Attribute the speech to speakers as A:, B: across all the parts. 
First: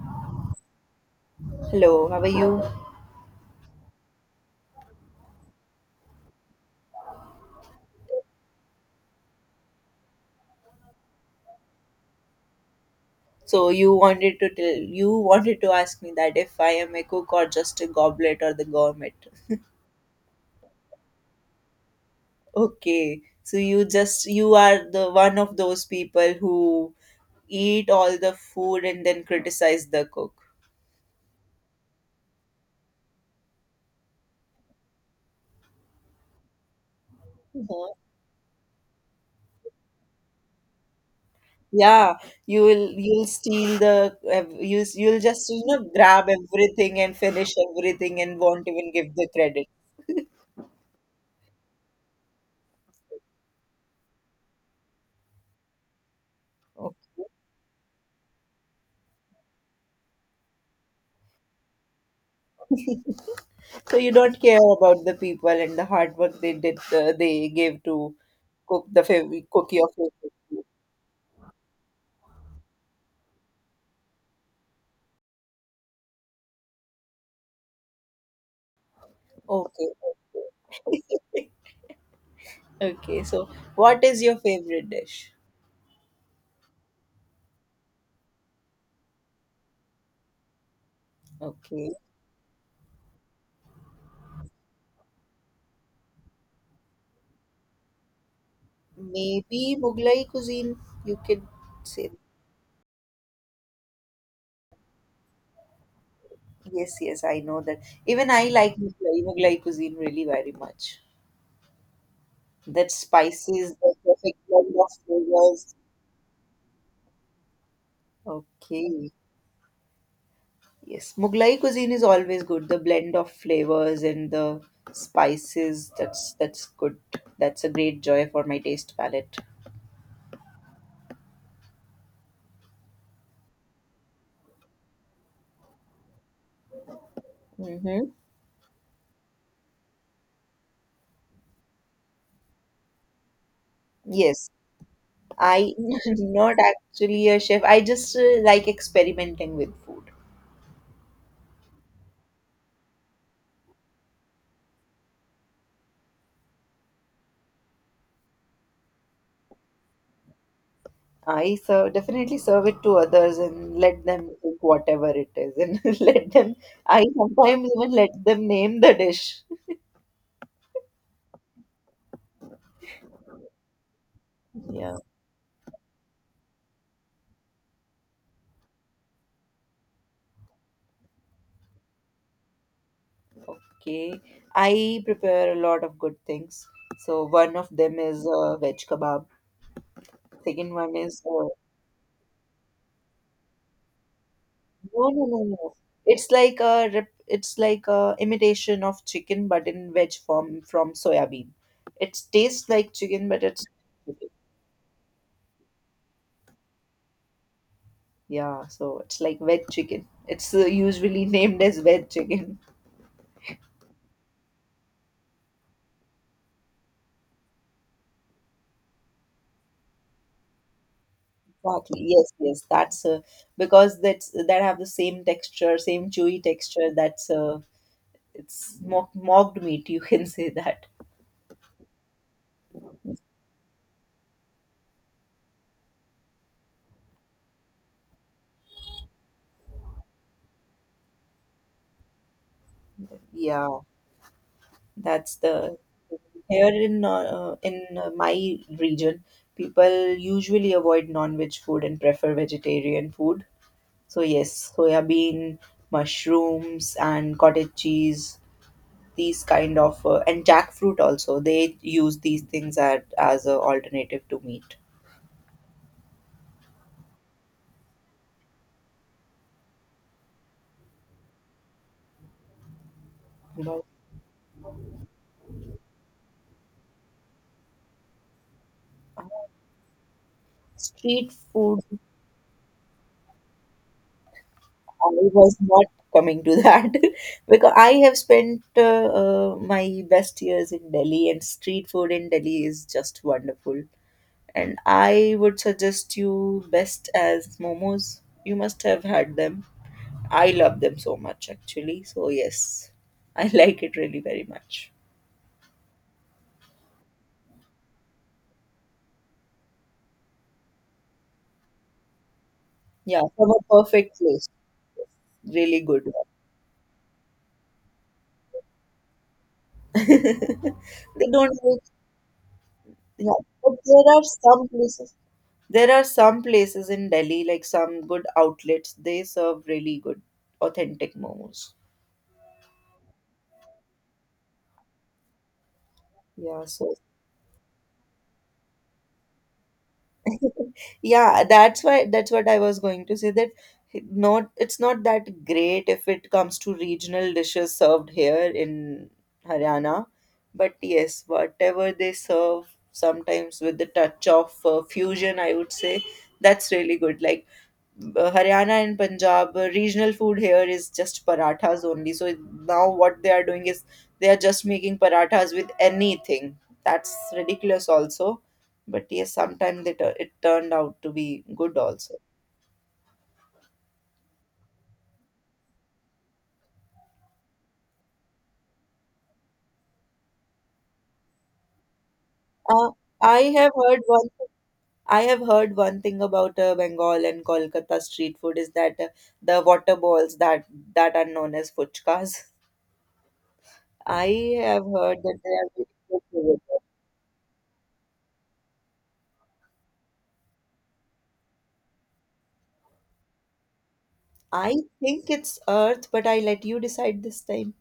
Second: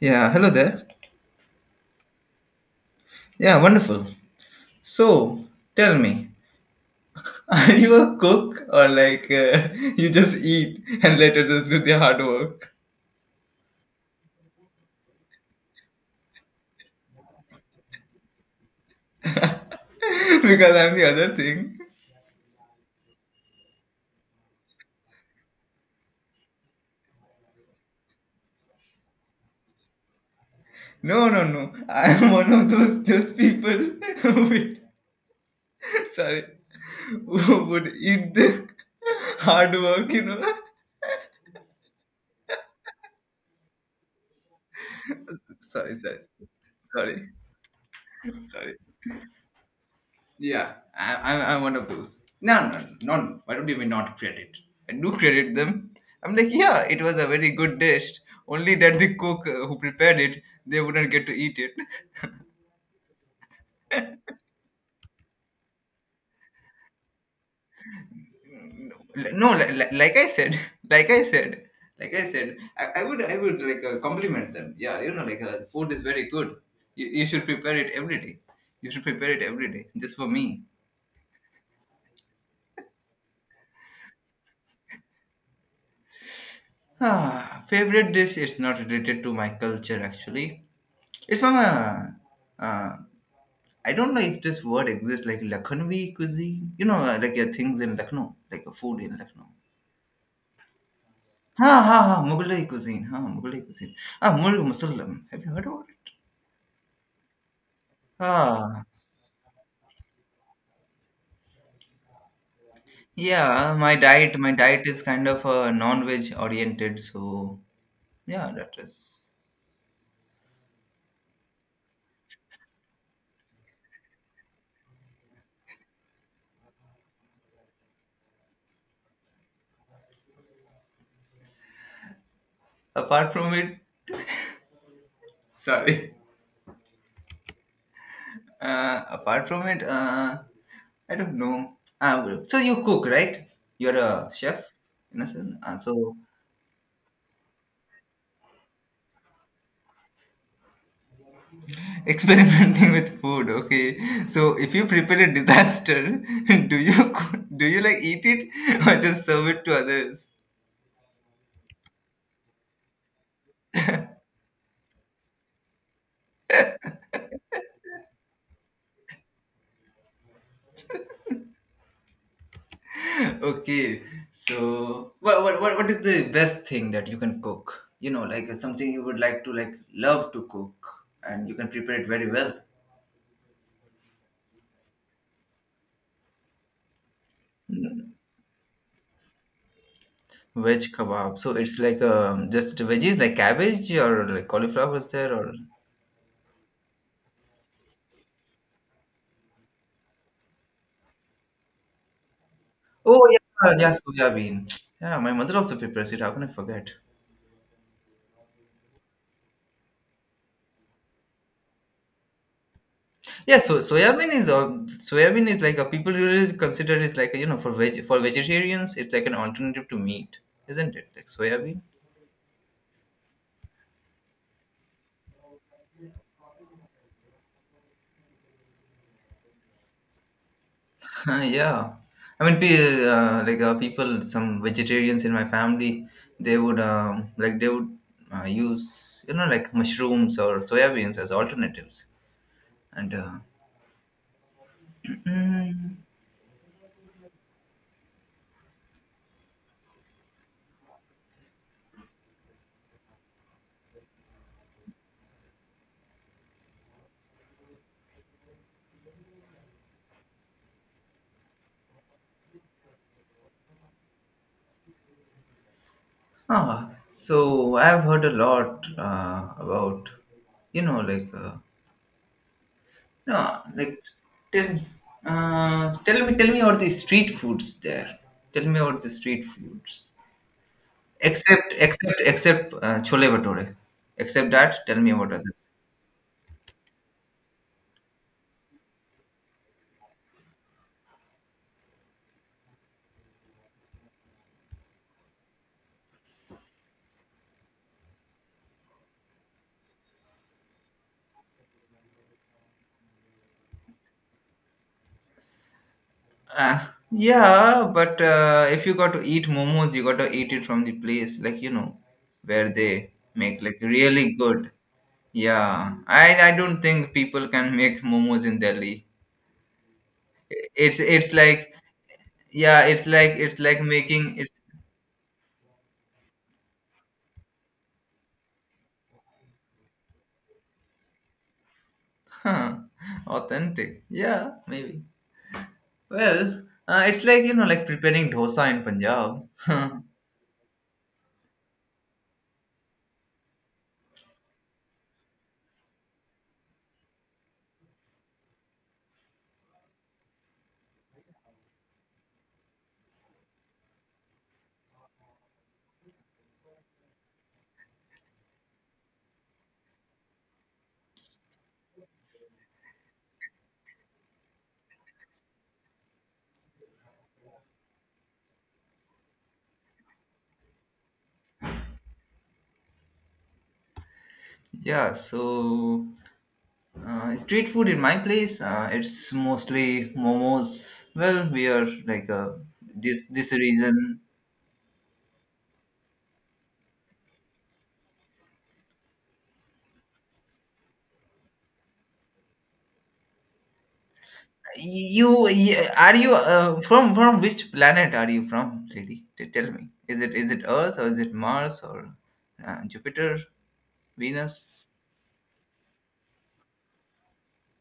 A: Yeah, hello there.
B: Hello, how are you?
A: Yeah, wonderful. So, tell me, are you a cook or like, you just eat and let others do the hard work?
B: So you wanted to ask me that if I am a cook or just a goblet or the gourmet.
A: Because I'm the other thing.
B: Okay. So you are the one of those people who eat all the food and then criticize the cook.
A: No, no, no. I'm one of those people who would, sorry, who would
B: Mhm.
A: eat the hard work.
B: Yeah, you'll steal you'll just
A: Sorry, sorry,
B: grab everything and
A: sorry,
B: finish everything and won't
A: sorry.
B: even give the credit.
A: Yeah, I'm one of those. No, no, no, no. Why don't you mean not credit? I do credit them. I'm like, yeah, it was a very good dish. Only that the cook, who prepared it, they wouldn't get to eat it.
B: So you don't care about the people and the hard work they gave to
A: No,
B: cook your
A: like I
B: favorite
A: said,
B: food.
A: like I said, I would like, compliment them. Yeah, like, food is very good. You should prepare it every day. You should prepare it every day,
B: Okay,
A: just for me.
B: okay. Okay, so what is your favorite dish?
A: Favorite dish is not related to my culture, actually. It's from
B: Okay,
A: a uh, I don't know if this word exists, like Lakhnvi cuisine. Like, things in Lucknow, like a food in Lucknow.
B: maybe Mughlai cuisine. You could
A: Ha ha
B: say.
A: ha, Mughalai cuisine. Ha, Mughalai cuisine. Murug Musallam. Have you heard about it?
B: Yes, yes, I know that. Even I like
A: Ah,
B: Mughlai cuisine really very much. That
A: yeah.
B: spices, the
A: My
B: perfect
A: diet, my
B: blend
A: diet
B: of
A: is kind of,
B: flavors.
A: non-veg oriented. So yeah, that is.
B: Okay. Yes, Mughlai cuisine is always good. The blend of flavors and the spices, that's good. That's a great joy for my taste palette.
A: Apart from it, sorry.
B: Mm-hmm.
A: Apart from it, I don't know. Well, so you cook, right? You're a
B: Yes,
A: chef, in a sense.
B: I
A: So
B: am not actually a chef. I just like experimenting with food.
A: experimenting with food, okay. So if you prepare a disaster, do you like eat it or just serve it to others?
B: I serve, definitely serve it to others and let them cook whatever it is, and let them. I sometimes even let them name the dish.
A: Okay.
B: Yeah.
A: So what is the best thing that you can cook? Like something you would like to, like, love to cook, and you can prepare it very well.
B: Okay, I prepare a lot of good things. So one of them
A: Mm,
B: is veg kebab. Second
A: Veg
B: one is
A: kebab.
B: uh,
A: So it's like, just veggies like cabbage, or like cauliflower is
B: No, no,
A: there,
B: no,
A: or.
B: no. It's like a imitation of chicken, but in veg form from soya bean. It tastes like
A: Oh
B: chicken, but it's
A: yeah, yeah,
B: chicken.
A: soya bean. Yeah, my mother also prepares it. How can I forget?
B: Yeah, so it's like veg chicken. It's usually named as veg chicken.
A: Yeah, so soya bean is like a, people usually consider it like a, for vegetarians it's like an alternative to meat, isn't it? Like soya bean.
B: Exactly. Yes, yes. That's Because that's that have the same texture, same chewy texture. That's It's mocked meat you can say that.
A: Yeah, I mean, like, people, some vegetarians in my family, they would, use, like mushrooms or soya beans as alternatives and.
B: Yeah. that's
A: Uh,
B: the Here in my region people usually avoid non-veg food and prefer vegetarian food, so yes, soya bean, mushrooms, and cottage cheese, these kind of and jackfruit also, they use these things as a alternative to meat.
A: So I've heard a lot, about, like, no,
B: About,
A: like, tell, tell me about the street foods there. Tell me about the
B: uh,
A: street foods.
B: Street
A: Except,
B: food.
A: except, except uh, chole bhature. Except that, tell me
B: I
A: about others.
B: was not coming to that because I have spent my best years in Delhi, and street food in Delhi is just wonderful. And I would suggest you best as momos. You must have had them. I love them so much, actually. So, yes, I like it really very much.
A: Uh, yeah, but, if you got to eat momos, you got to eat it from the place, like, where they
B: Yeah, from a
A: make, like,
B: perfect
A: really
B: place.
A: good.
B: Really
A: Yeah,
B: good one.
A: I don't think people can make momos in Delhi. it's
B: they
A: it's
B: don't
A: like,
B: make.
A: yeah,
B: Yeah,
A: it's
B: but
A: like
B: there are
A: making it.
B: some places. There are some places in Delhi, like some good outlets, they serve really good, authentic momos.
A: huh, Authentic, yeah, maybe. Well,
B: Yeah, so
A: it's like, like preparing dosa in Punjab.
B: yeah, that's what I was going to say that it's not that great if it comes to regional dishes served here in Haryana, but yes, whatever they serve sometimes with the touch of fusion, I would say, that's really good. Like Haryana and Punjab regional food here is just parathas only. Now what they are doing is they are just making parathas with anything. That's ridiculous also. But yes, sometimes it turned out to be good also.
A: Yeah, so, street food in my place, it's mostly momos. Well, we are like,
B: Uh,
A: this
B: I
A: this
B: have heard
A: region.
B: one. I have heard one thing about Bengal and Kolkata street food is that the water balls that are known as fuchkas. I have heard that
A: You
B: they are
A: Yeah, are you,
B: very good.
A: from which planet are you from, lady? Tell me, is it earth, or is it Mars, or Jupiter?
B: I
A: Venus.
B: think it's Earth, but I let you decide this time.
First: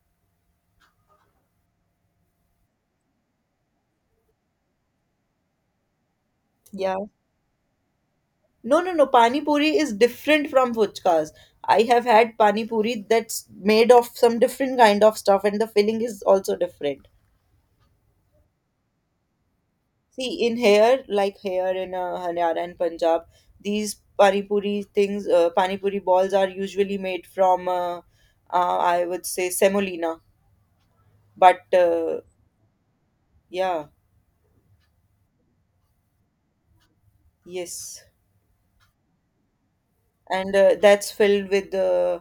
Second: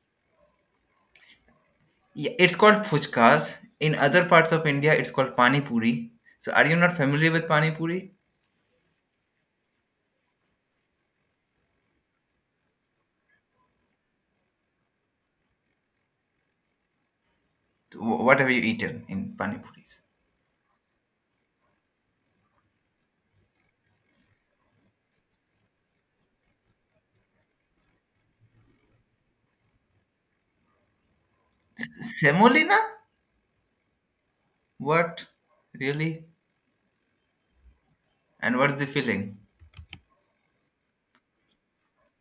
A: Yeah, it's called puchkas. In other parts of India, it's called pani puri. So, are you not
B: Yeah.
A: familiar with pani puri?
B: No, no, no. Pani puri is different from fuchkas. I have had pani puri that's made of some different kind of stuff, and the filling is also different.
A: What have you eaten in pani puris?
B: See, in here, like here in Haryana and Punjab, these pani puri things, pani puri balls are usually made from, I would say, semolina. But
A: Semolina?
B: yeah,
A: What? Really?
B: yes.
A: And what's the filling?
B: And that's filled with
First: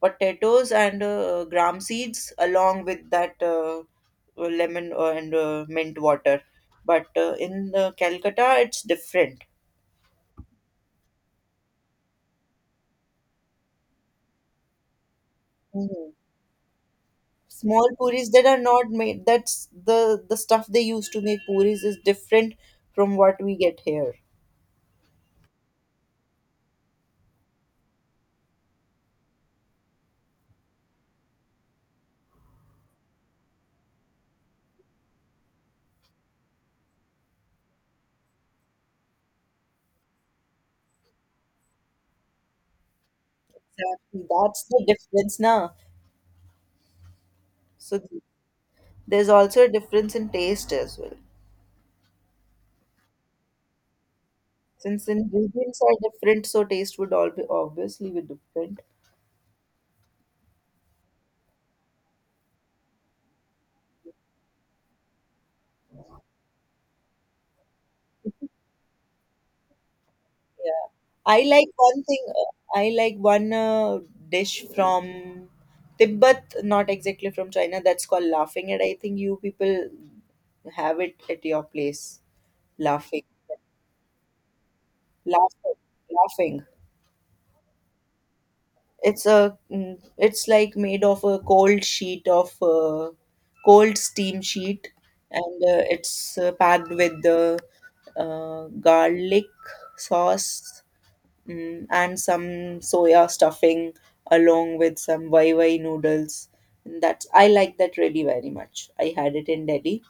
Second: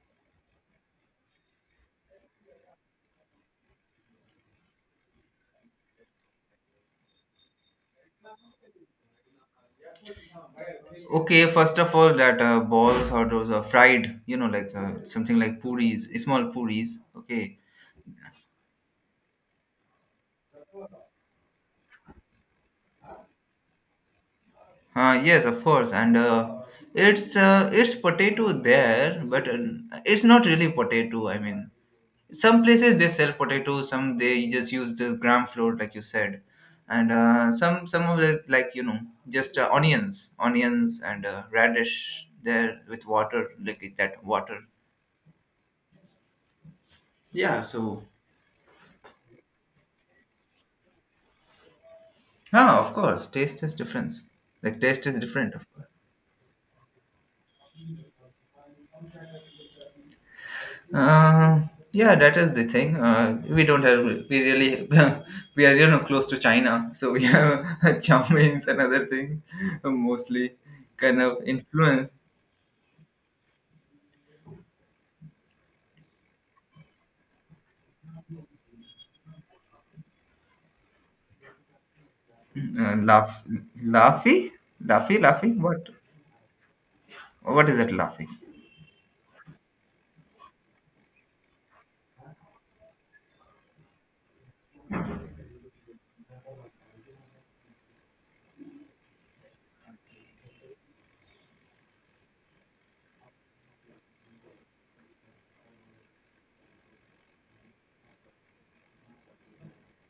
B: potatoes and gram seeds, along with that lemon and mint water. But in Calcutta it's different.
A: Okay, first of all, that, balls, or those are fried, like, something like puris,
B: Mhm.
A: small puris. Okay.
B: Small puris that are not made. That's the stuff they use to make puris is different from what we get here.
A: Yes, of course, and, it's potato there, but, it's not really potato. I mean, some places they sell potatoes, some they just use the gram flour, like you said. And, some of it, like, just, onions, and, radish there with water, like
B: Exactly,
A: that water.
B: that's the difference now.
A: Yeah,
B: so
A: so,
B: th- there's also a difference in taste as well.
A: of course taste is difference. Like, taste
B: Since
A: is different, of
B: ingredients
A: course.
B: are different, so taste would all be obviously be different.
A: uh, yeah, that is the thing. We don't have, we really, we are, close to China, so we have chow mein and other things, mostly,
B: Yeah.
A: kind of influence.
B: I like one dish from Tibet, not exactly from China, that's called laughing. And I think you people have it at your place.
A: Uh,
B: Laughing.
A: laugh, Laughy, laughy, laughy.
B: Laughing.
A: What?
B: Laughing.
A: What is that laughy?
B: It's like made of a cold sheet of, cold steam sheet. And it's packed with the garlic sauce. And some soya stuffing along with some Waiwai noodles. That I like that really very much. I had it in Delhi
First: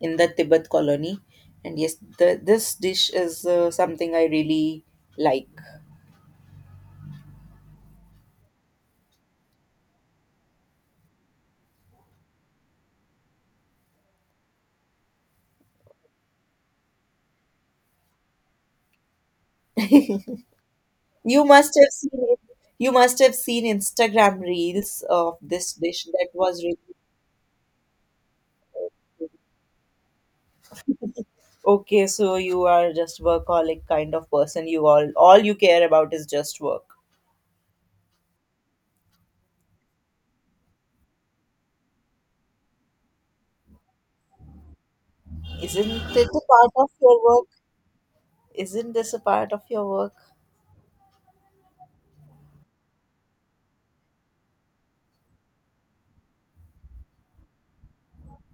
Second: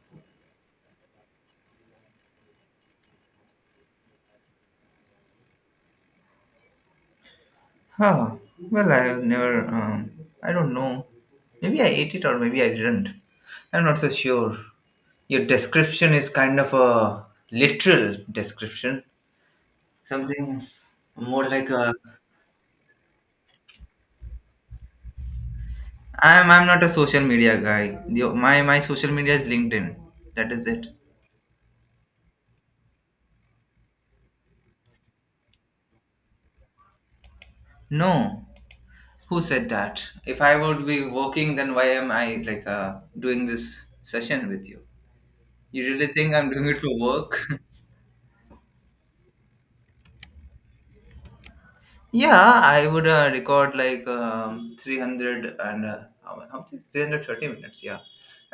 B: in the Tibet colony, and yes, this dish is something I really like.
A: Huh. Well, I've never. I don't know. Maybe I ate it, or maybe I didn't. I'm not so sure. Your description is kind of a literal description. Something
B: You
A: more like
B: must have
A: a.
B: seen it. You must have seen Instagram reels of this dish that was
A: I'm
B: really.
A: not a social media guy. The, my social media is LinkedIn. That is it.
B: Okay. So you are just workaholic kind of person. You all you care about is just work.
A: No. Who said that? If I would be working, then why am I, like, doing this session with you? You
B: Isn't
A: really
B: it
A: think
B: a
A: I'm doing
B: part
A: it
B: of
A: for
B: your
A: work?
B: work? Isn't this a part of your work?
A: Yeah, I would, record like, 300 and, how how much? Is 330 minutes. Yeah,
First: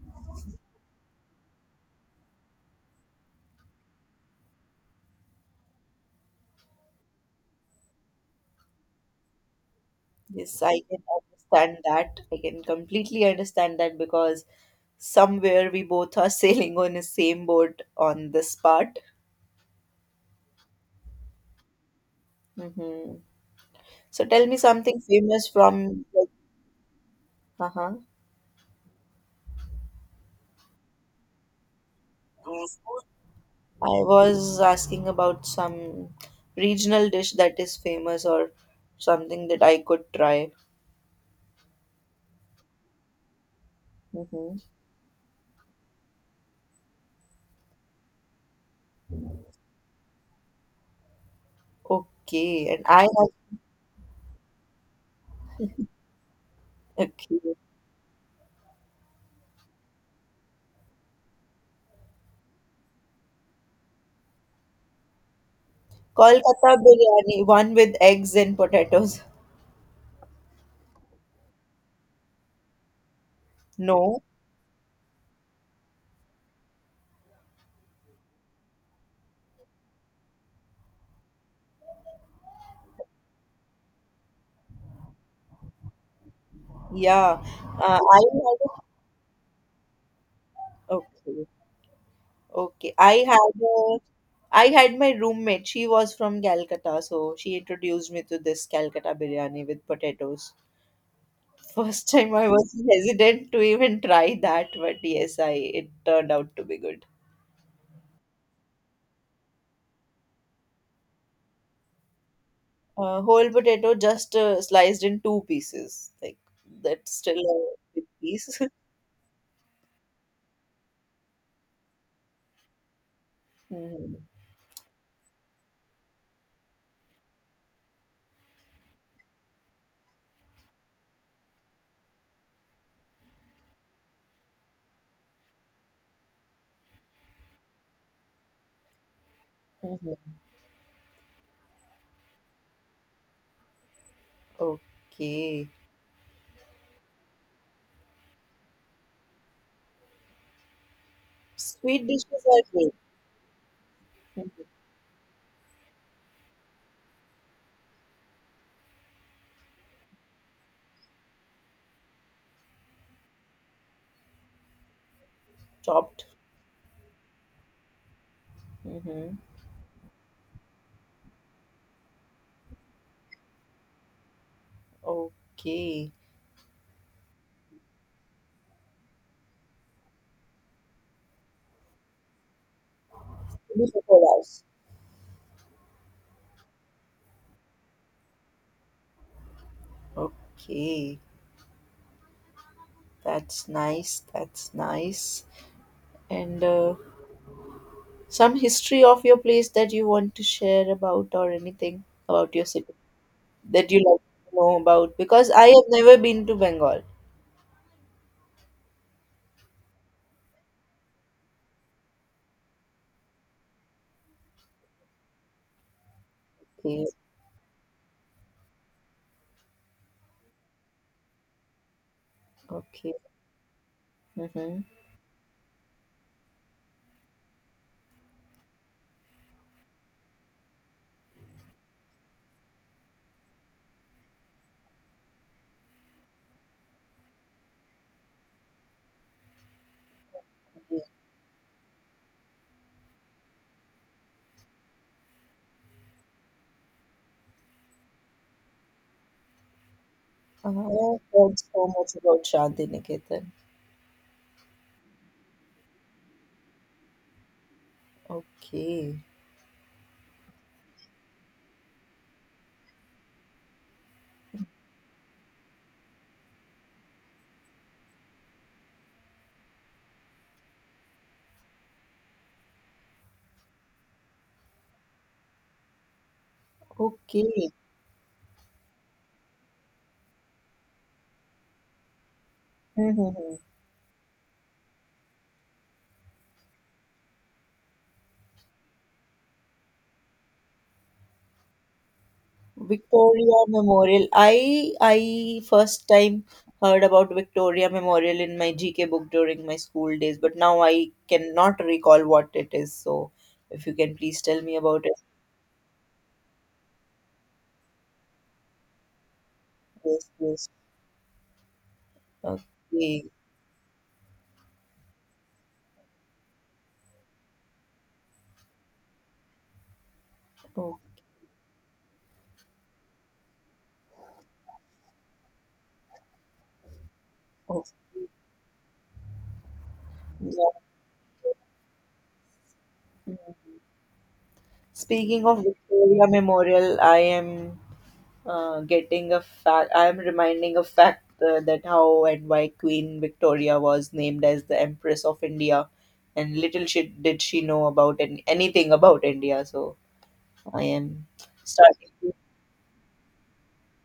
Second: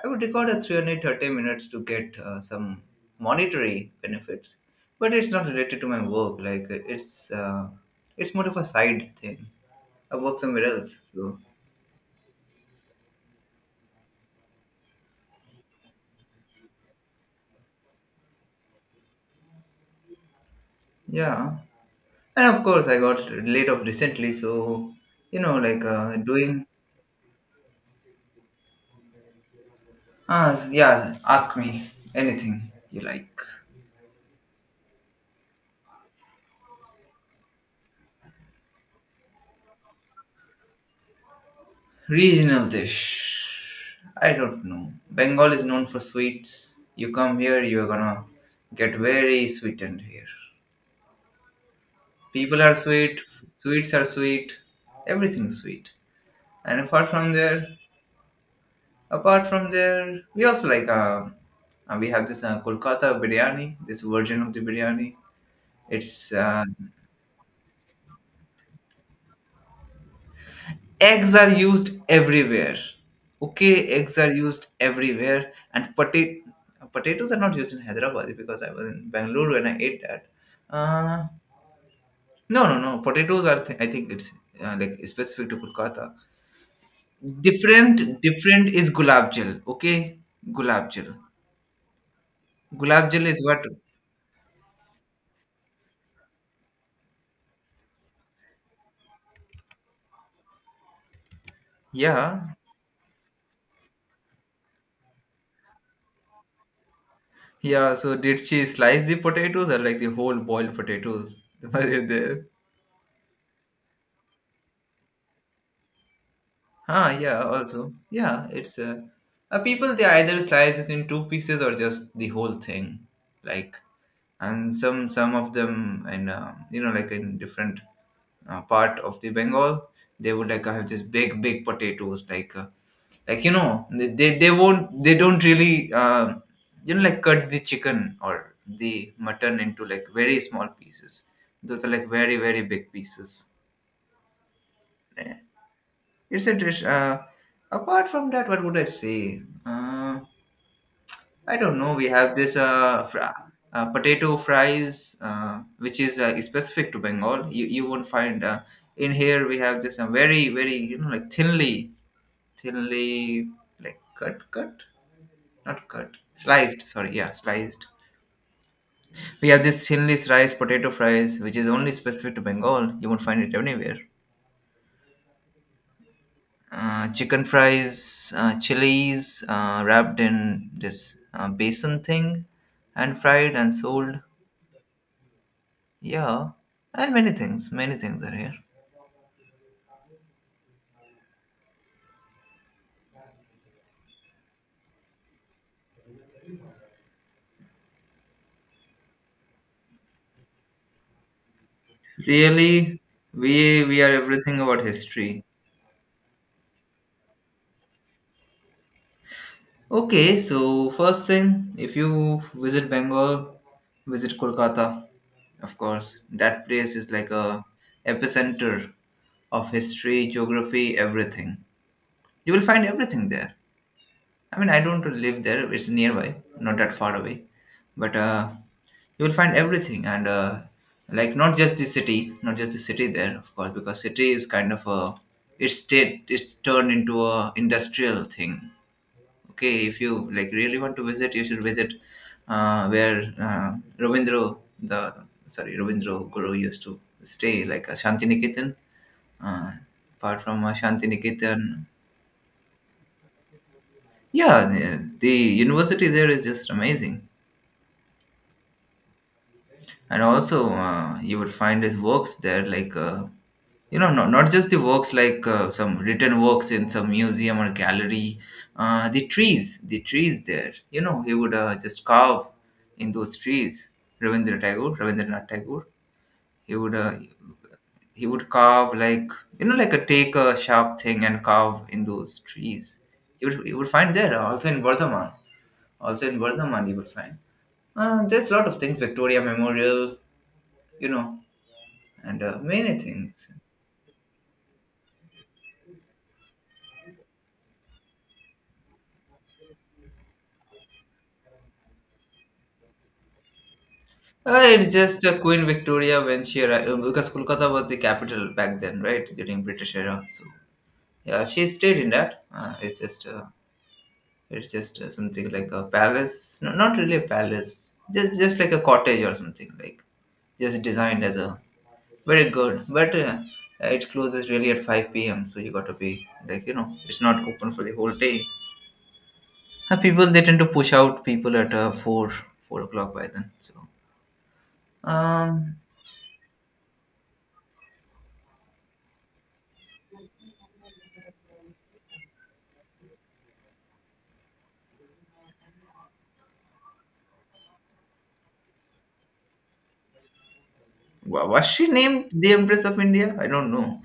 A: I would record a 330 minutes to get, some monetary benefits, but it's not related to my work. Like, it's more of a side thing. I work
B: Yes,
A: somewhere
B: I
A: else.
B: can
A: So
B: understand that. I can completely understand that because somewhere we both are sailing on the same boat on this part.
A: yeah, and of course I got
B: Hmm.
A: laid off
B: So
A: recently.
B: tell me
A: So,
B: something famous
A: like,
B: from.
A: doing.
B: Uh-huh.
A: Yeah. Ask me anything you like.
B: I was asking about some regional dish that is famous or something that I could try.
A: Regional dish. I
B: Hmm.
A: don't know. Bengal is known for sweets. You come here, you're gonna get very sweetened here. People
B: Okay,
A: are
B: and I
A: sweet,
B: have.
A: sweets are sweet, everything's sweet. And
B: Okay.
A: apart from there, we also like, we have this, Kolkata biryani, this version of the biryani. It's,
B: Kolkata biryani, one with eggs and potatoes.
A: eggs are used everywhere, okay, eggs
B: No.
A: are used everywhere, and potatoes are not used in Hyderabad, because I was in Bangalore when I ate that. uh, no, no, no, potatoes are I think it's, like specific to Kolkata.
B: Yeah, uh, I
A: Different is
B: had
A: gulab jal, okay. gulab jal
B: okay, okay.
A: Gulab jal is what?
B: I had my roommate. She was from Calcutta, so she introduced me to this Calcutta biryani with potatoes. First time
A: yeah
B: I was hesitant to even try that, but yes, I it turned out to be good.
A: yeah so did she slice the potatoes, or like the whole boiled potatoes, were they there?
B: Whole potato just sliced in two pieces, like that's still
A: Yeah,
B: a
A: also.
B: big
A: Yeah,
B: piece.
A: it's, people they either slice it in two pieces or just the whole thing. Like,
B: hmm.
A: and some of them in, like in different, part of the Bengal, they would like have just big big potatoes, like, like, they won't, they don't really, like cut the chicken or the mutton into like very small pieces. Those are like very very big pieces. Yeah.
B: Okay,
A: It's a dish. Apart from that, what would I say? I don't know. We
B: sweet
A: have
B: dishes
A: this,
B: are good.
A: potato
B: Mhm.
A: fries, which is, specific to Bengal. You won't find, in here. We have this, very very, like thinly, like cut, cut, not cut,
B: Chopped.
A: sliced. Sorry, yeah, sliced.
B: Hmm.
A: We have this thinly sliced potato fries, which is only specific to Bengal. You won't find it anywhere.
B: Okay.
A: Chicken fries, chilies, wrapped in this, basin thing, and fried and sold.
B: Beautiful house.
A: Yeah, and many things. Many things are here.
B: Okay, that's nice. That's nice. And some history of your place that you want to share about, or anything about your city
A: Really, we
B: that you
A: we are
B: like to
A: everything
B: know
A: about
B: about,
A: history.
B: because I have never been to Bengal.
A: Okay, so first thing, if you visit Bengal, visit Kolkata. Of course, that place
B: Okay,
A: is like a epicenter of history, geography, everything. You will find
B: okay.
A: everything there. I mean,
B: Mm-hmm.
A: I don't live there. It's nearby, not that far away. But, you will find everything, and, like not just the city, not just the city there, of course, because city is kind of a it's state. It's turned into a industrial thing. Okay, if you like really want to visit, you should visit, where, Ravindra, the, sorry, Ravindra Guru used to stay, like a Shantiniketan. Uh, Apart from,
B: I have heard
A: Shantiniketan,
B: so much about Shantiniketan.
A: yeah, the university there is just amazing.
B: Okay,
A: And also, you would find his works there, like, not, not just the works, like, some written works in some museum or gallery. The trees there, he would, just carve in those trees. Rabindranath Tagore, he would uh,
B: okay.
A: he would carve like, like, a take a sharp thing and carve in those trees. you
B: Mm-hmm.
A: would, you would find there, also in Vardhaman. You would find, there's a lot of things, Victoria Memorial, you know and, many things.
B: Victoria Memorial. I first time heard about Victoria Memorial in my GK book during my school days, but now I cannot recall what it is. So if you can please tell me
A: It's
B: about it.
A: just, Queen Victoria, when she arrived, because Kolkata was the capital back then, right? During British era,
B: Yes,
A: so
B: yes.
A: yeah, she stayed in that. It's just,
B: Okay.
A: uh, it's just uh, something like a palace. No, not really a palace. Just like a cottage, or something like, just
B: Oh,
A: designed as a, very good. But, it closes really at 5 p.m. So you got to be like, it's not open for the whole
B: okay.
A: day. People they tend to
B: Yeah.
A: push out people at four, 4 o'clock by
B: Mm.
A: then. So.
B: Speaking of
A: Um,
B: Victoria Memorial, I am reminding a fact that how and why Queen Victoria was named as the Empress of India, and little she did she know about anything about India. So I am
A: Was she
B: starting
A: named
B: to-.
A: the Empress of India? I don't know.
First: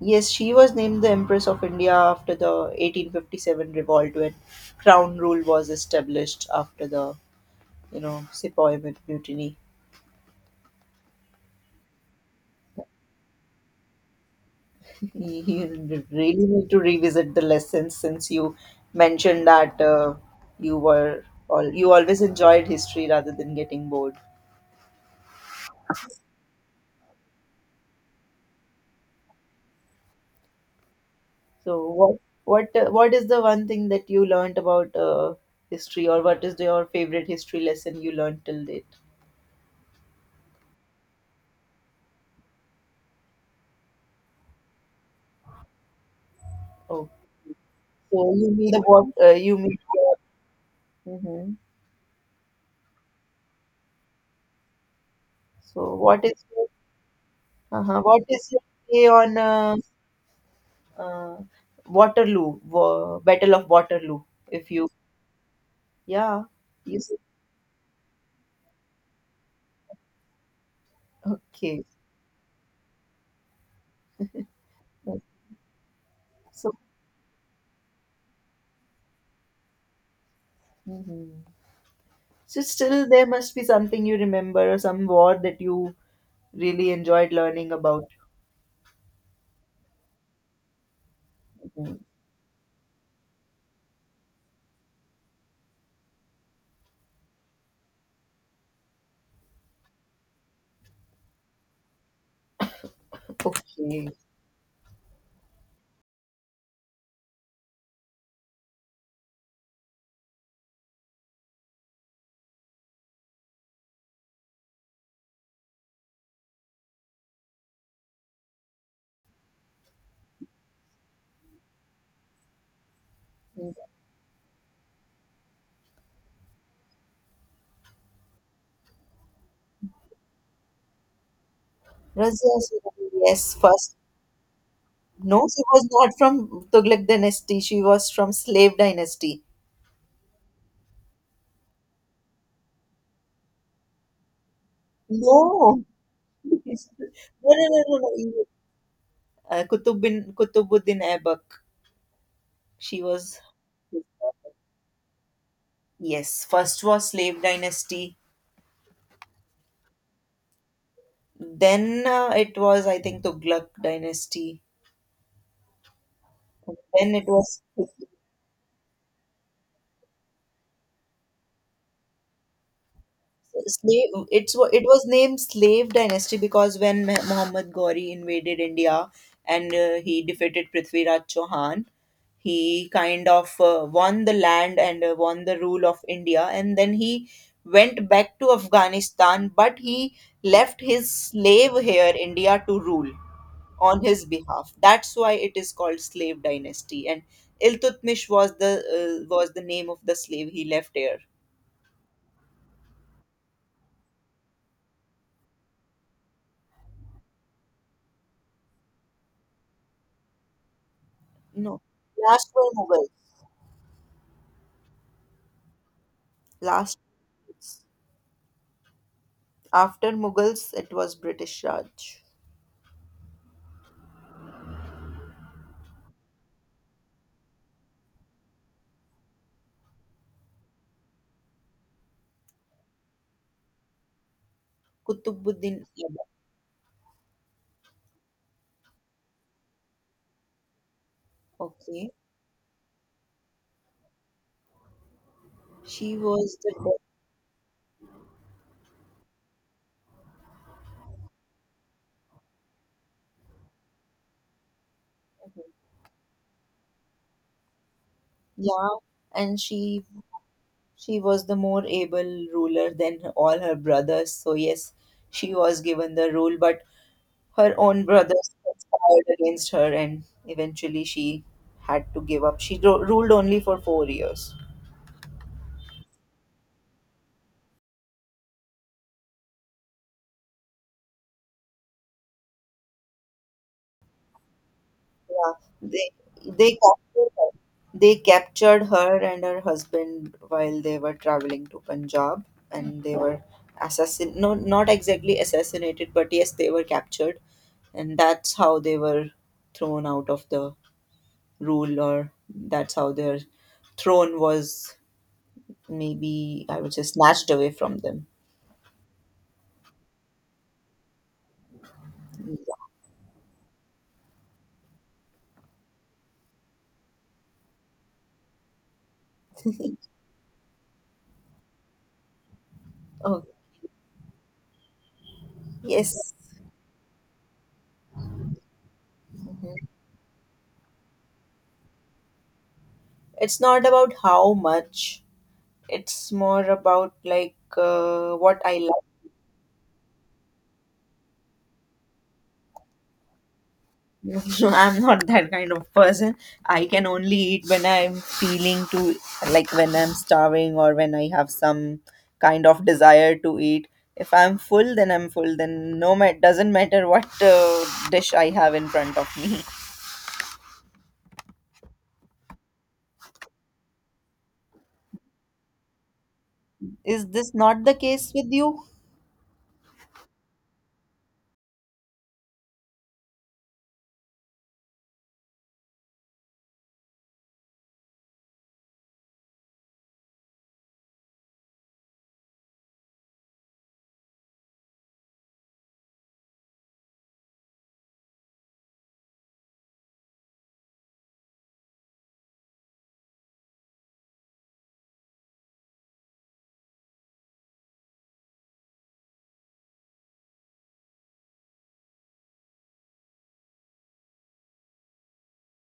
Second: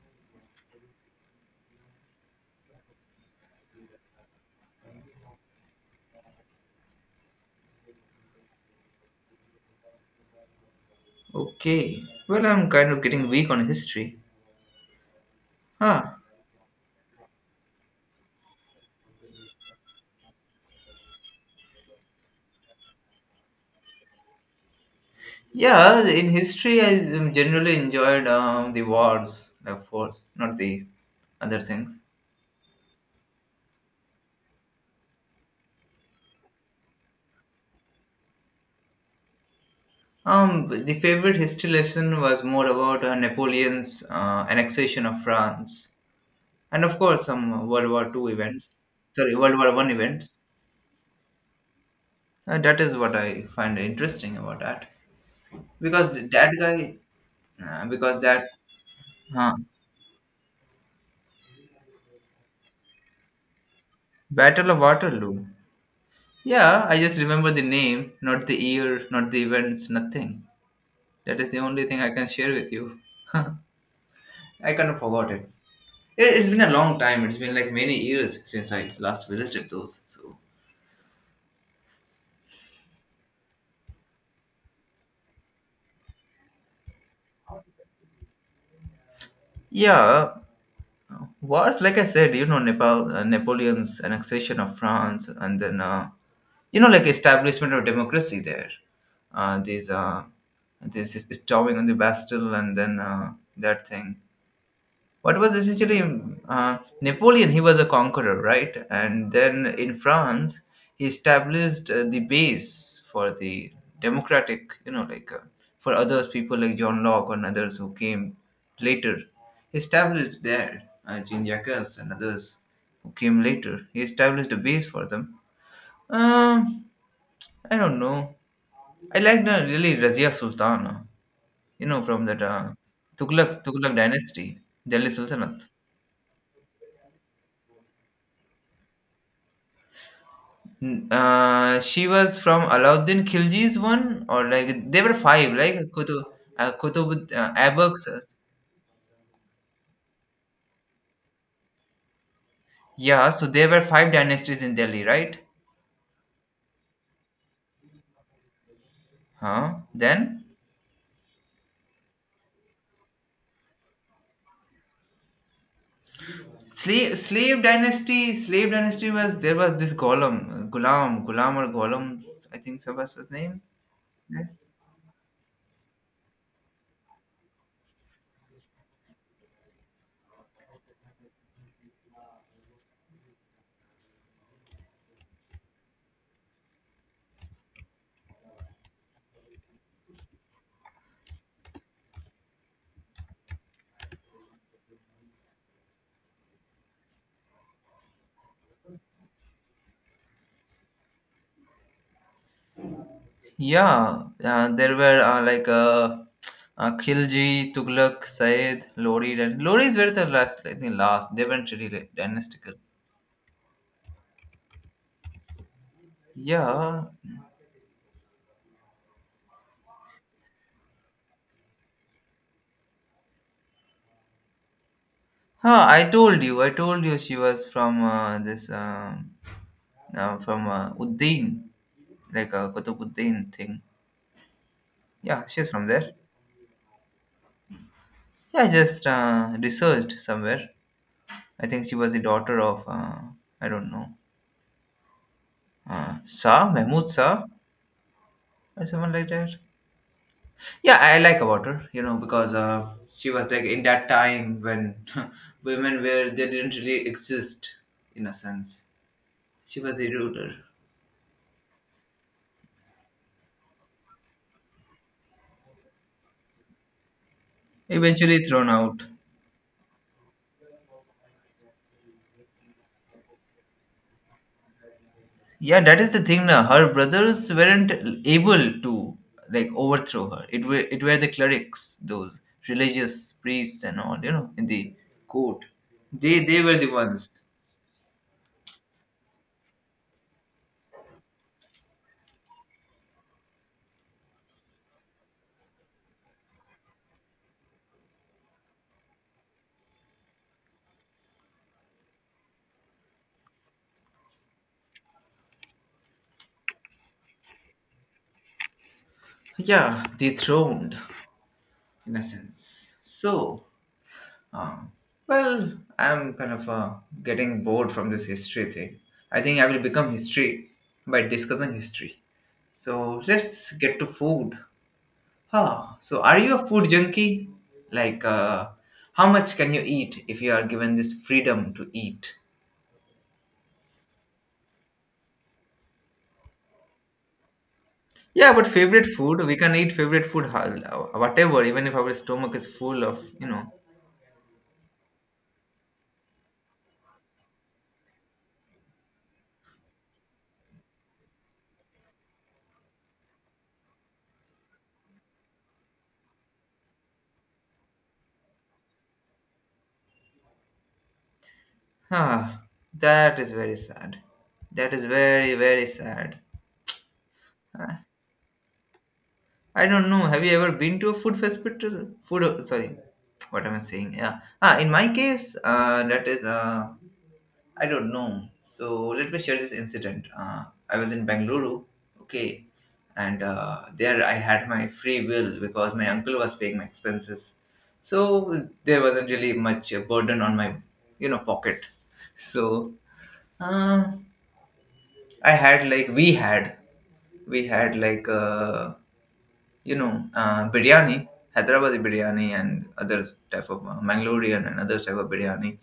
B: Yes, she was named the Empress of India after the 1857 revolt when crown rule was established after the Sepoy mutiny.
A: Okay. Well, I'm kind of getting weak on history.
B: He
A: Huh.
B: really need to revisit the lessons since you mentioned that you were all you always enjoyed history rather than getting bored.
A: Yeah, in history, I generally enjoyed the wars, of course, not the other
B: So
A: things.
B: what is the one thing that you learned about history, or what is your favorite history lesson you learned till date?
A: But the favorite history lesson was more about Napoleon's annexation of France, and of
B: Oh,
A: course, some World War
B: so
A: Two
B: you mean
A: events.
B: what
A: Sorry,
B: you
A: World War
B: mean?
A: One events.
B: Hmm.
A: That is what I find interesting about that,
B: So
A: because that guy, because
B: what is
A: that,
B: your say on
A: huh,
B: uh, Battle of Waterloo? If
A: Battle of
B: you.
A: Waterloo.
B: Yeah.
A: Yeah, I
B: You.
A: just remember the name, not the year, not the events, nothing. That is the
B: Okay.
A: only thing I can share with you. I kind of
B: So,
A: forgot it. It's been a
B: so
A: long time. It's been like many years since I last visited those. So
B: Mhm. So still there must be something you remember or some war that you really enjoyed learning about.
A: yeah, wars
B: Mhm.
A: like I said, you know, Nepal, Napoleon's annexation of France, and then you know, like establishment of democracy there. These This is storming on the Bastille, and then that
B: Okay.
A: thing. What was essentially Napoleon, he was a conqueror, right? And then in France, he established the base for the democratic, you know, for others, people like John Locke and others who came later. He established there, Jean Jacques and others who came later. He established a base for them. Um, I don't know. I liked really Razia Sultana, you know, from that
B: Razia Surani, yes,
A: Tughlaq,
B: first.
A: Tughlaq dynasty, Delhi
B: No, she
A: Sultanate.
B: was not from Tughlaq dynasty. She was from slave dynasty.
A: Mm, she was from Alauddin Khilji's one, or like they were five, like
B: No.
A: Kutub,
B: No, no, no, no,
A: Aibaks.
B: no. Kutubuddin Aibak. She
A: Yeah,
B: was.
A: so there were five dynasties in Delhi, right?
B: Yes, first was slave dynasty.
A: Huh? Then
B: Then it was, I think, Tughlaq dynasty. Then
A: slave
B: it was
A: slave dynasty, slave dynasty was there was this Golem, Gulam, Gulam or Golem, I think so was his name.
B: slave. It was named slave dynasty because when Muhammad Ghori invaded India, and he defeated Prithviraj Chauhan, he kind of won the land and won the rule of India, and then he went back to Afghanistan, but he left his slave here India to rule on his behalf. That's why it is called slave dynasty. And Iltutmish was the name of the slave he left here.
A: Yeah, there were Khilji, Tughlaq, Said, Lori. And Loris were the last, I think, last. They weren't
B: No,
A: really
B: last were
A: dynastical.
B: Mughals. Last
A: Yeah.
B: after Mughals, it was British Raj.
A: Huh, I told you she was from this, from Uddin, Qutbuddin thing. Yeah, she's
B: Kutubuddin
A: from there.
B: Aiba.
A: Yeah, I just researched somewhere. I think she
B: Okay,
A: was the daughter of, I don't know,
B: she was
A: Shah,
B: the de-.
A: Mahmud Shah, or someone like that. Yeah, I like about her, you know, because she was like in that time when women were, they didn't really exist in a sense.
B: Yeah, and
A: She was
B: she
A: the ruler.
B: she was the more able ruler than all her brothers. So yes, she was given the rule, but her own
A: Eventually
B: brothers
A: thrown out.
B: conspired against her, and eventually she had to give up. She ruled only for 4 years.
A: Yeah, that is the thing. Now, her brothers weren't able to like overthrow her. It were the clerics, those religious priests and all, you know, in the
B: Yeah,
A: court.
B: they
A: They
B: they
A: were the
B: captured
A: ones.
B: her. They captured her and her husband while they were traveling to Punjab, and they were assassin. No, not exactly assassinated, but yes, they were captured, and that's how they were thrown out of the rule, or that's how their throne was maybe I would say snatched away from them.
A: Yeah, dethroned in a sense. So, um, well, I'm kind of getting bored from this history thing. I think I will become history by discussing history. So
B: Oh,
A: let's get to food. Huh. So,
B: yes.
A: are you a food junkie? Like, uh, how much can you eat if you are given this freedom to eat?
B: It's not about how much. It's more about
A: Yeah,
B: what
A: but
B: I like.
A: favorite food, we can eat favorite food, hal- whatever, even if our stomach is full of, you know.
B: No, I'm not that kind of person. I can only eat when I'm feeling to, like when I'm starving or when I have some kind of desire to eat. If I'm full, then I'm full. Then no, it doesn't matter what dish I have in front of me.
A: Huh. That is very sad. That is very, very sad.
B: Is this not the
A: Uh,
B: case with you?
A: I don't know. Have you ever been to a food festival? Food, sorry, what am I saying? Yeah. Ah, in my case, that is I don't know. So let me share this incident. I was in Bangalore, okay, and there I had my free will because my uncle was paying my expenses. So there wasn't really much burden on my, you know, pocket. So uh, I had like we had you know, biryani, Hyderabadi biryani, and other type of Mangalorean and other type of biryani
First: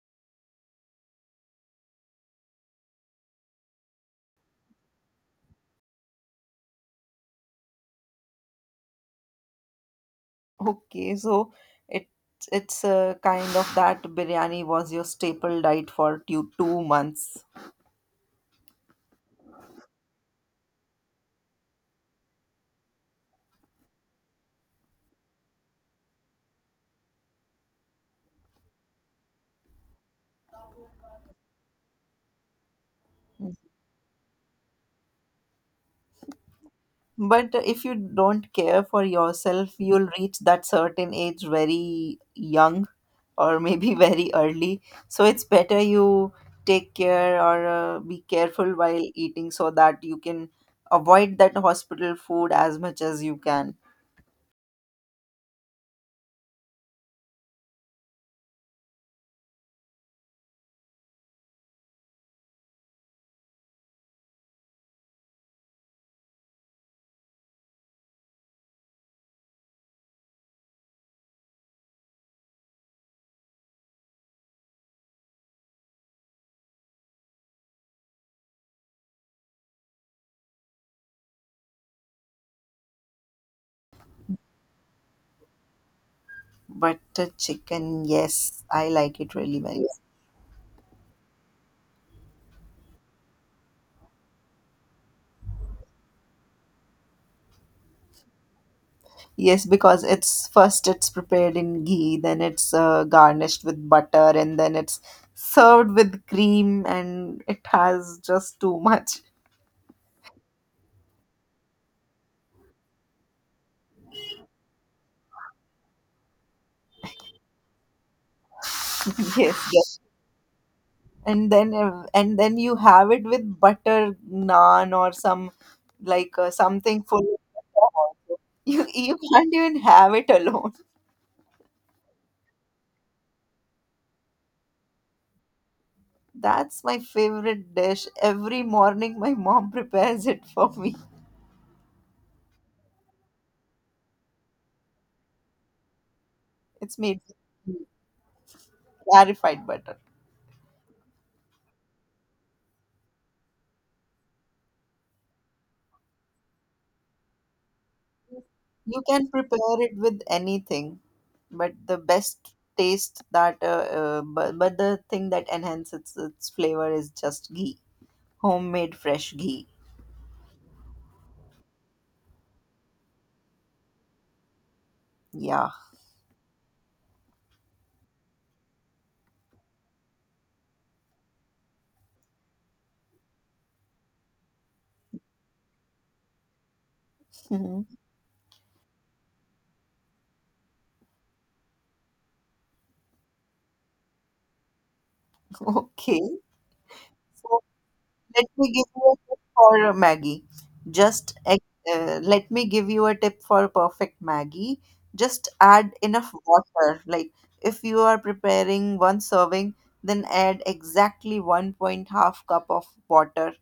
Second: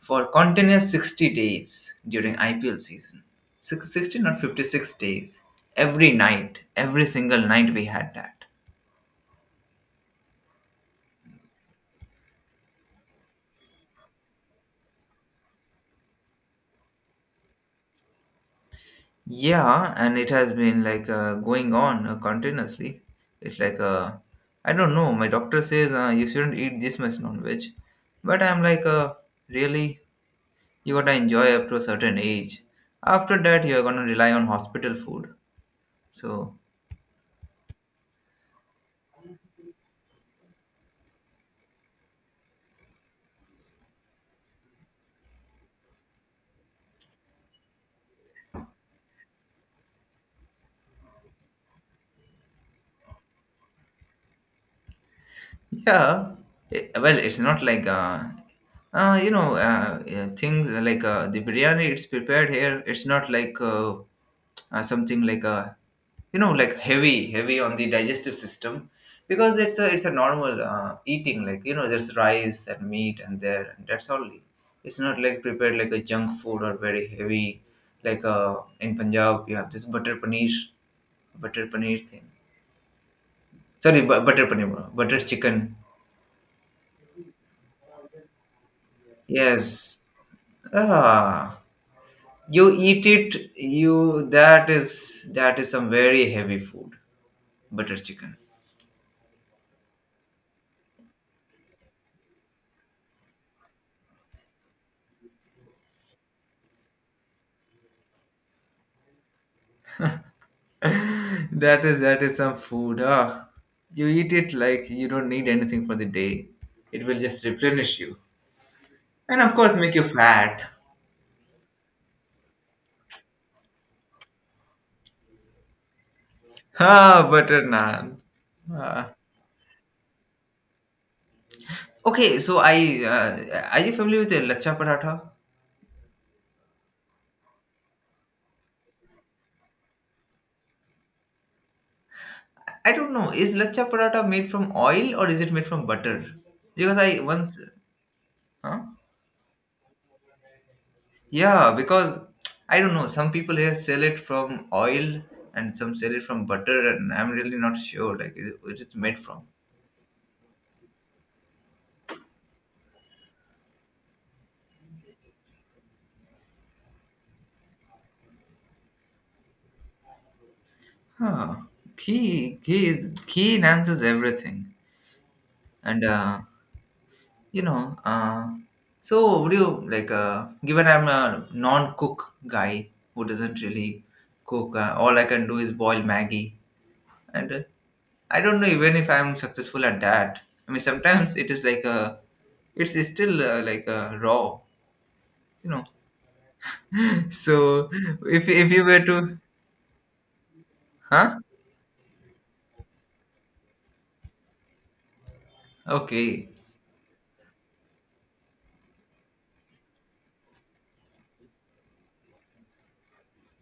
A: for continuous 60 days during IPL season. 60, not 56 days. Every night, every single night we had that.
B: Okay, so it it's a kind of that biryani was your staple diet for two two months.
A: Yeah, and it has been like going on continuously. It's like, uh, I don't know, my doctor says you shouldn't eat this much non veg. But I'm like, really? You gotta enjoy up to a certain age. After that, you're gonna rely on hospital food. So
B: But if you don't care for yourself, you'll reach that certain age very young or maybe very early. So it's better you take care or be careful while eating so that you can avoid that hospital food as much as you can.
A: yeah, eh, well, it's not things like the biryani. It's prepared here. It's not something you know, like heavy, heavy on the digestive system, because it's a normal eating. Like you know, there's rice and meat and there, and that's all. It's not like prepared like a junk food or very heavy. Like uh, in Punjab, you have this butter paneer butter paneer thing. Sorry, butter paneer, bro. Butter chicken.
B: But chicken, yes, I like it really very.
A: Yes. Ah, you eat it. You that is some very heavy food. Butter chicken.
B: Yes, because it's first it's prepared in ghee, then it's garnished with butter, and then it's served with cream, and it has just too much.
A: That is some food. Ah, you eat it like you don't need anything for the day. It will just replenish you, and of
B: Yes,
A: course make
B: yes.
A: you fat.
B: And then and then you have it with butter naan or some like something
A: Ah,
B: full of
A: butter naan.
B: alcohol. You
A: Ah.
B: you can't even have it alone.
A: Okay, so I are you familiar with the lachcha paratha?
B: That's my favorite dish. Every morning, my mom prepares it for me.
A: I don't know. Is lachcha paratha made from oil or is it made from butter? Because
B: It's made
A: I
B: with
A: once, huh?
B: clarified butter.
A: Yeah, because I don't know. Some people here sell it from oil and some sell it from butter, and I'm really not sure like it, what it's
B: You
A: made
B: can
A: from.
B: prepare it with anything, but the best taste that but the thing that enhances its flavor is just ghee. Homemade fresh ghee.
A: Huh? Ghee enhances everything,
B: Yeah.
A: and you know, so would you like? Given I'm a non-cook guy who doesn't really cook, all I can do is boil Maggie and. I don't know even if I'm successful at that. I mean, sometimes it is like a, it's still like a raw, you know.
B: Okay. So
A: So
B: let
A: if
B: me
A: you
B: give
A: were
B: you a
A: to,
B: tip for Maggie. Just
A: huh?
B: ex- Let me give you a tip for perfect Maggie. Just add enough
A: Okay,
B: water. Like if you are preparing one serving, then add exactly one point half cup of water,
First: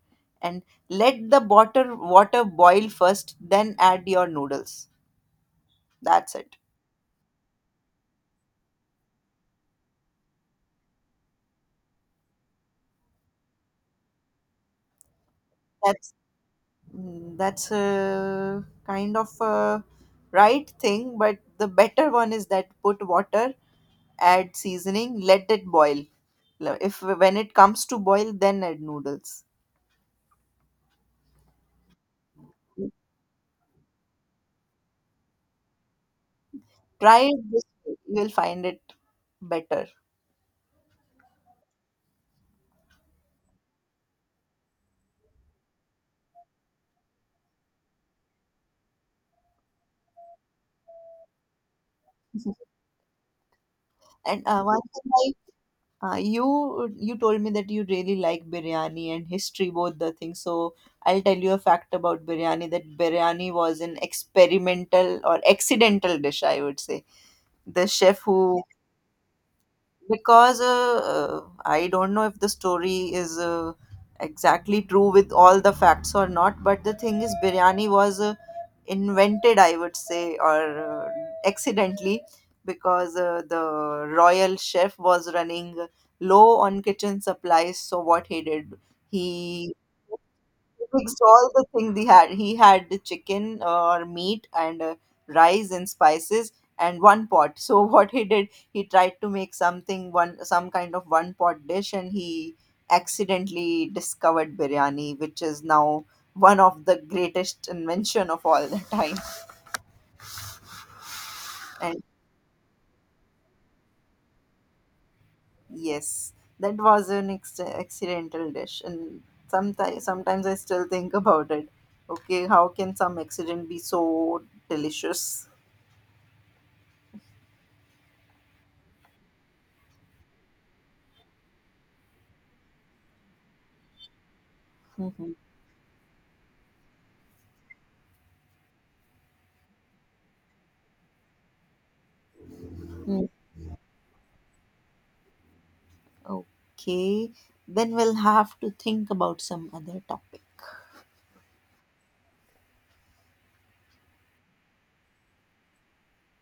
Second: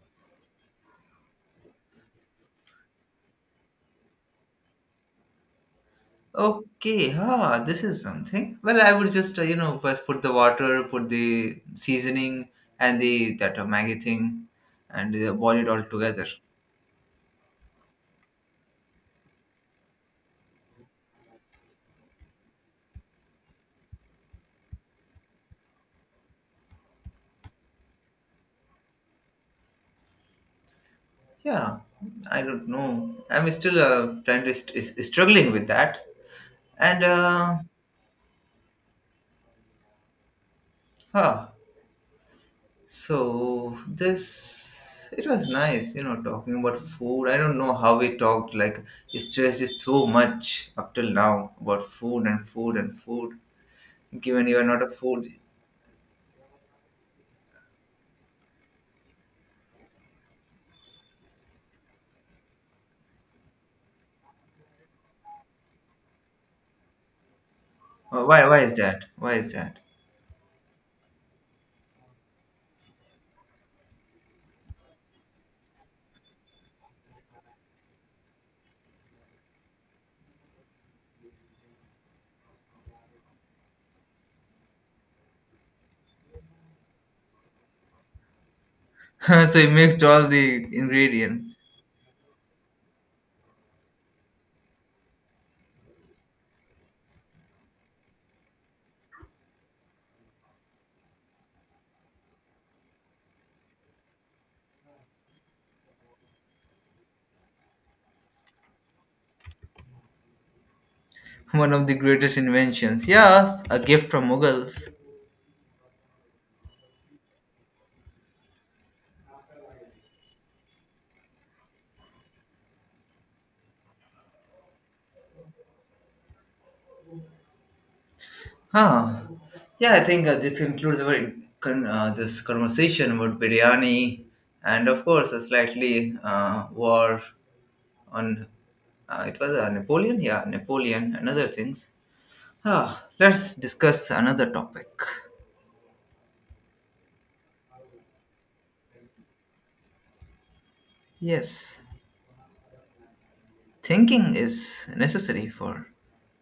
B: and let the water boil first. Then add your noodles. That's it.
A: okay, ah, this is something. Well, I would just you know put the water, put the seasoning, and the that Maggi thing, and boil it all
B: That's
A: together.
B: that's a kind of a right thing, but the better one is that put water, add seasoning, let it boil. If when it comes to boil, then add noodles.
A: Yeah, I don't know. I'm still trying to struggling with that, and
B: Try it this way; you will find it better.
A: huh. So this it was nice, you know, talking about food. I don't know how we talked, like we stressed it so much up till now about food and food and food.
B: And
A: Given you are
B: One
A: not a
B: thing
A: food,
B: I, you told me that you really like biryani and history, both the things. So I'll tell you a fact about biryani that biryani was an experimental or accidental dish, I would say. The chef
A: Why
B: who
A: is that? Why is that?
B: because I don't know if the story is exactly true with all the facts or not. But the thing is, biryani was invented, I would say, or accidentally, because the royal chef was running low on kitchen supplies. So what he did,
A: So he
B: he
A: mixed all the
B: mixed all
A: ingredients.
B: the thing they had. He had the chicken or meat and rice and spices and one pot. So what he did, he tried to make some kind of one pot dish, and he accidentally discovered biryani, which is now one of the greatest invention of all the time.
A: One of the
B: And
A: greatest inventions. Yes, a gift from Mughals.
B: yes, that was an accidental dish, and sometimes I still think about it. Okay, how can some accident be so delicious?
A: Huh. Yeah, I think this concludes our this conversation about biryani and, of course, a slightly war on. It was Napoleon, yeah, Napoleon and other things. Ah, let's discuss another topic.
B: Okay, then we'll have to think about some other topic.
A: Yes, thinking is necessary for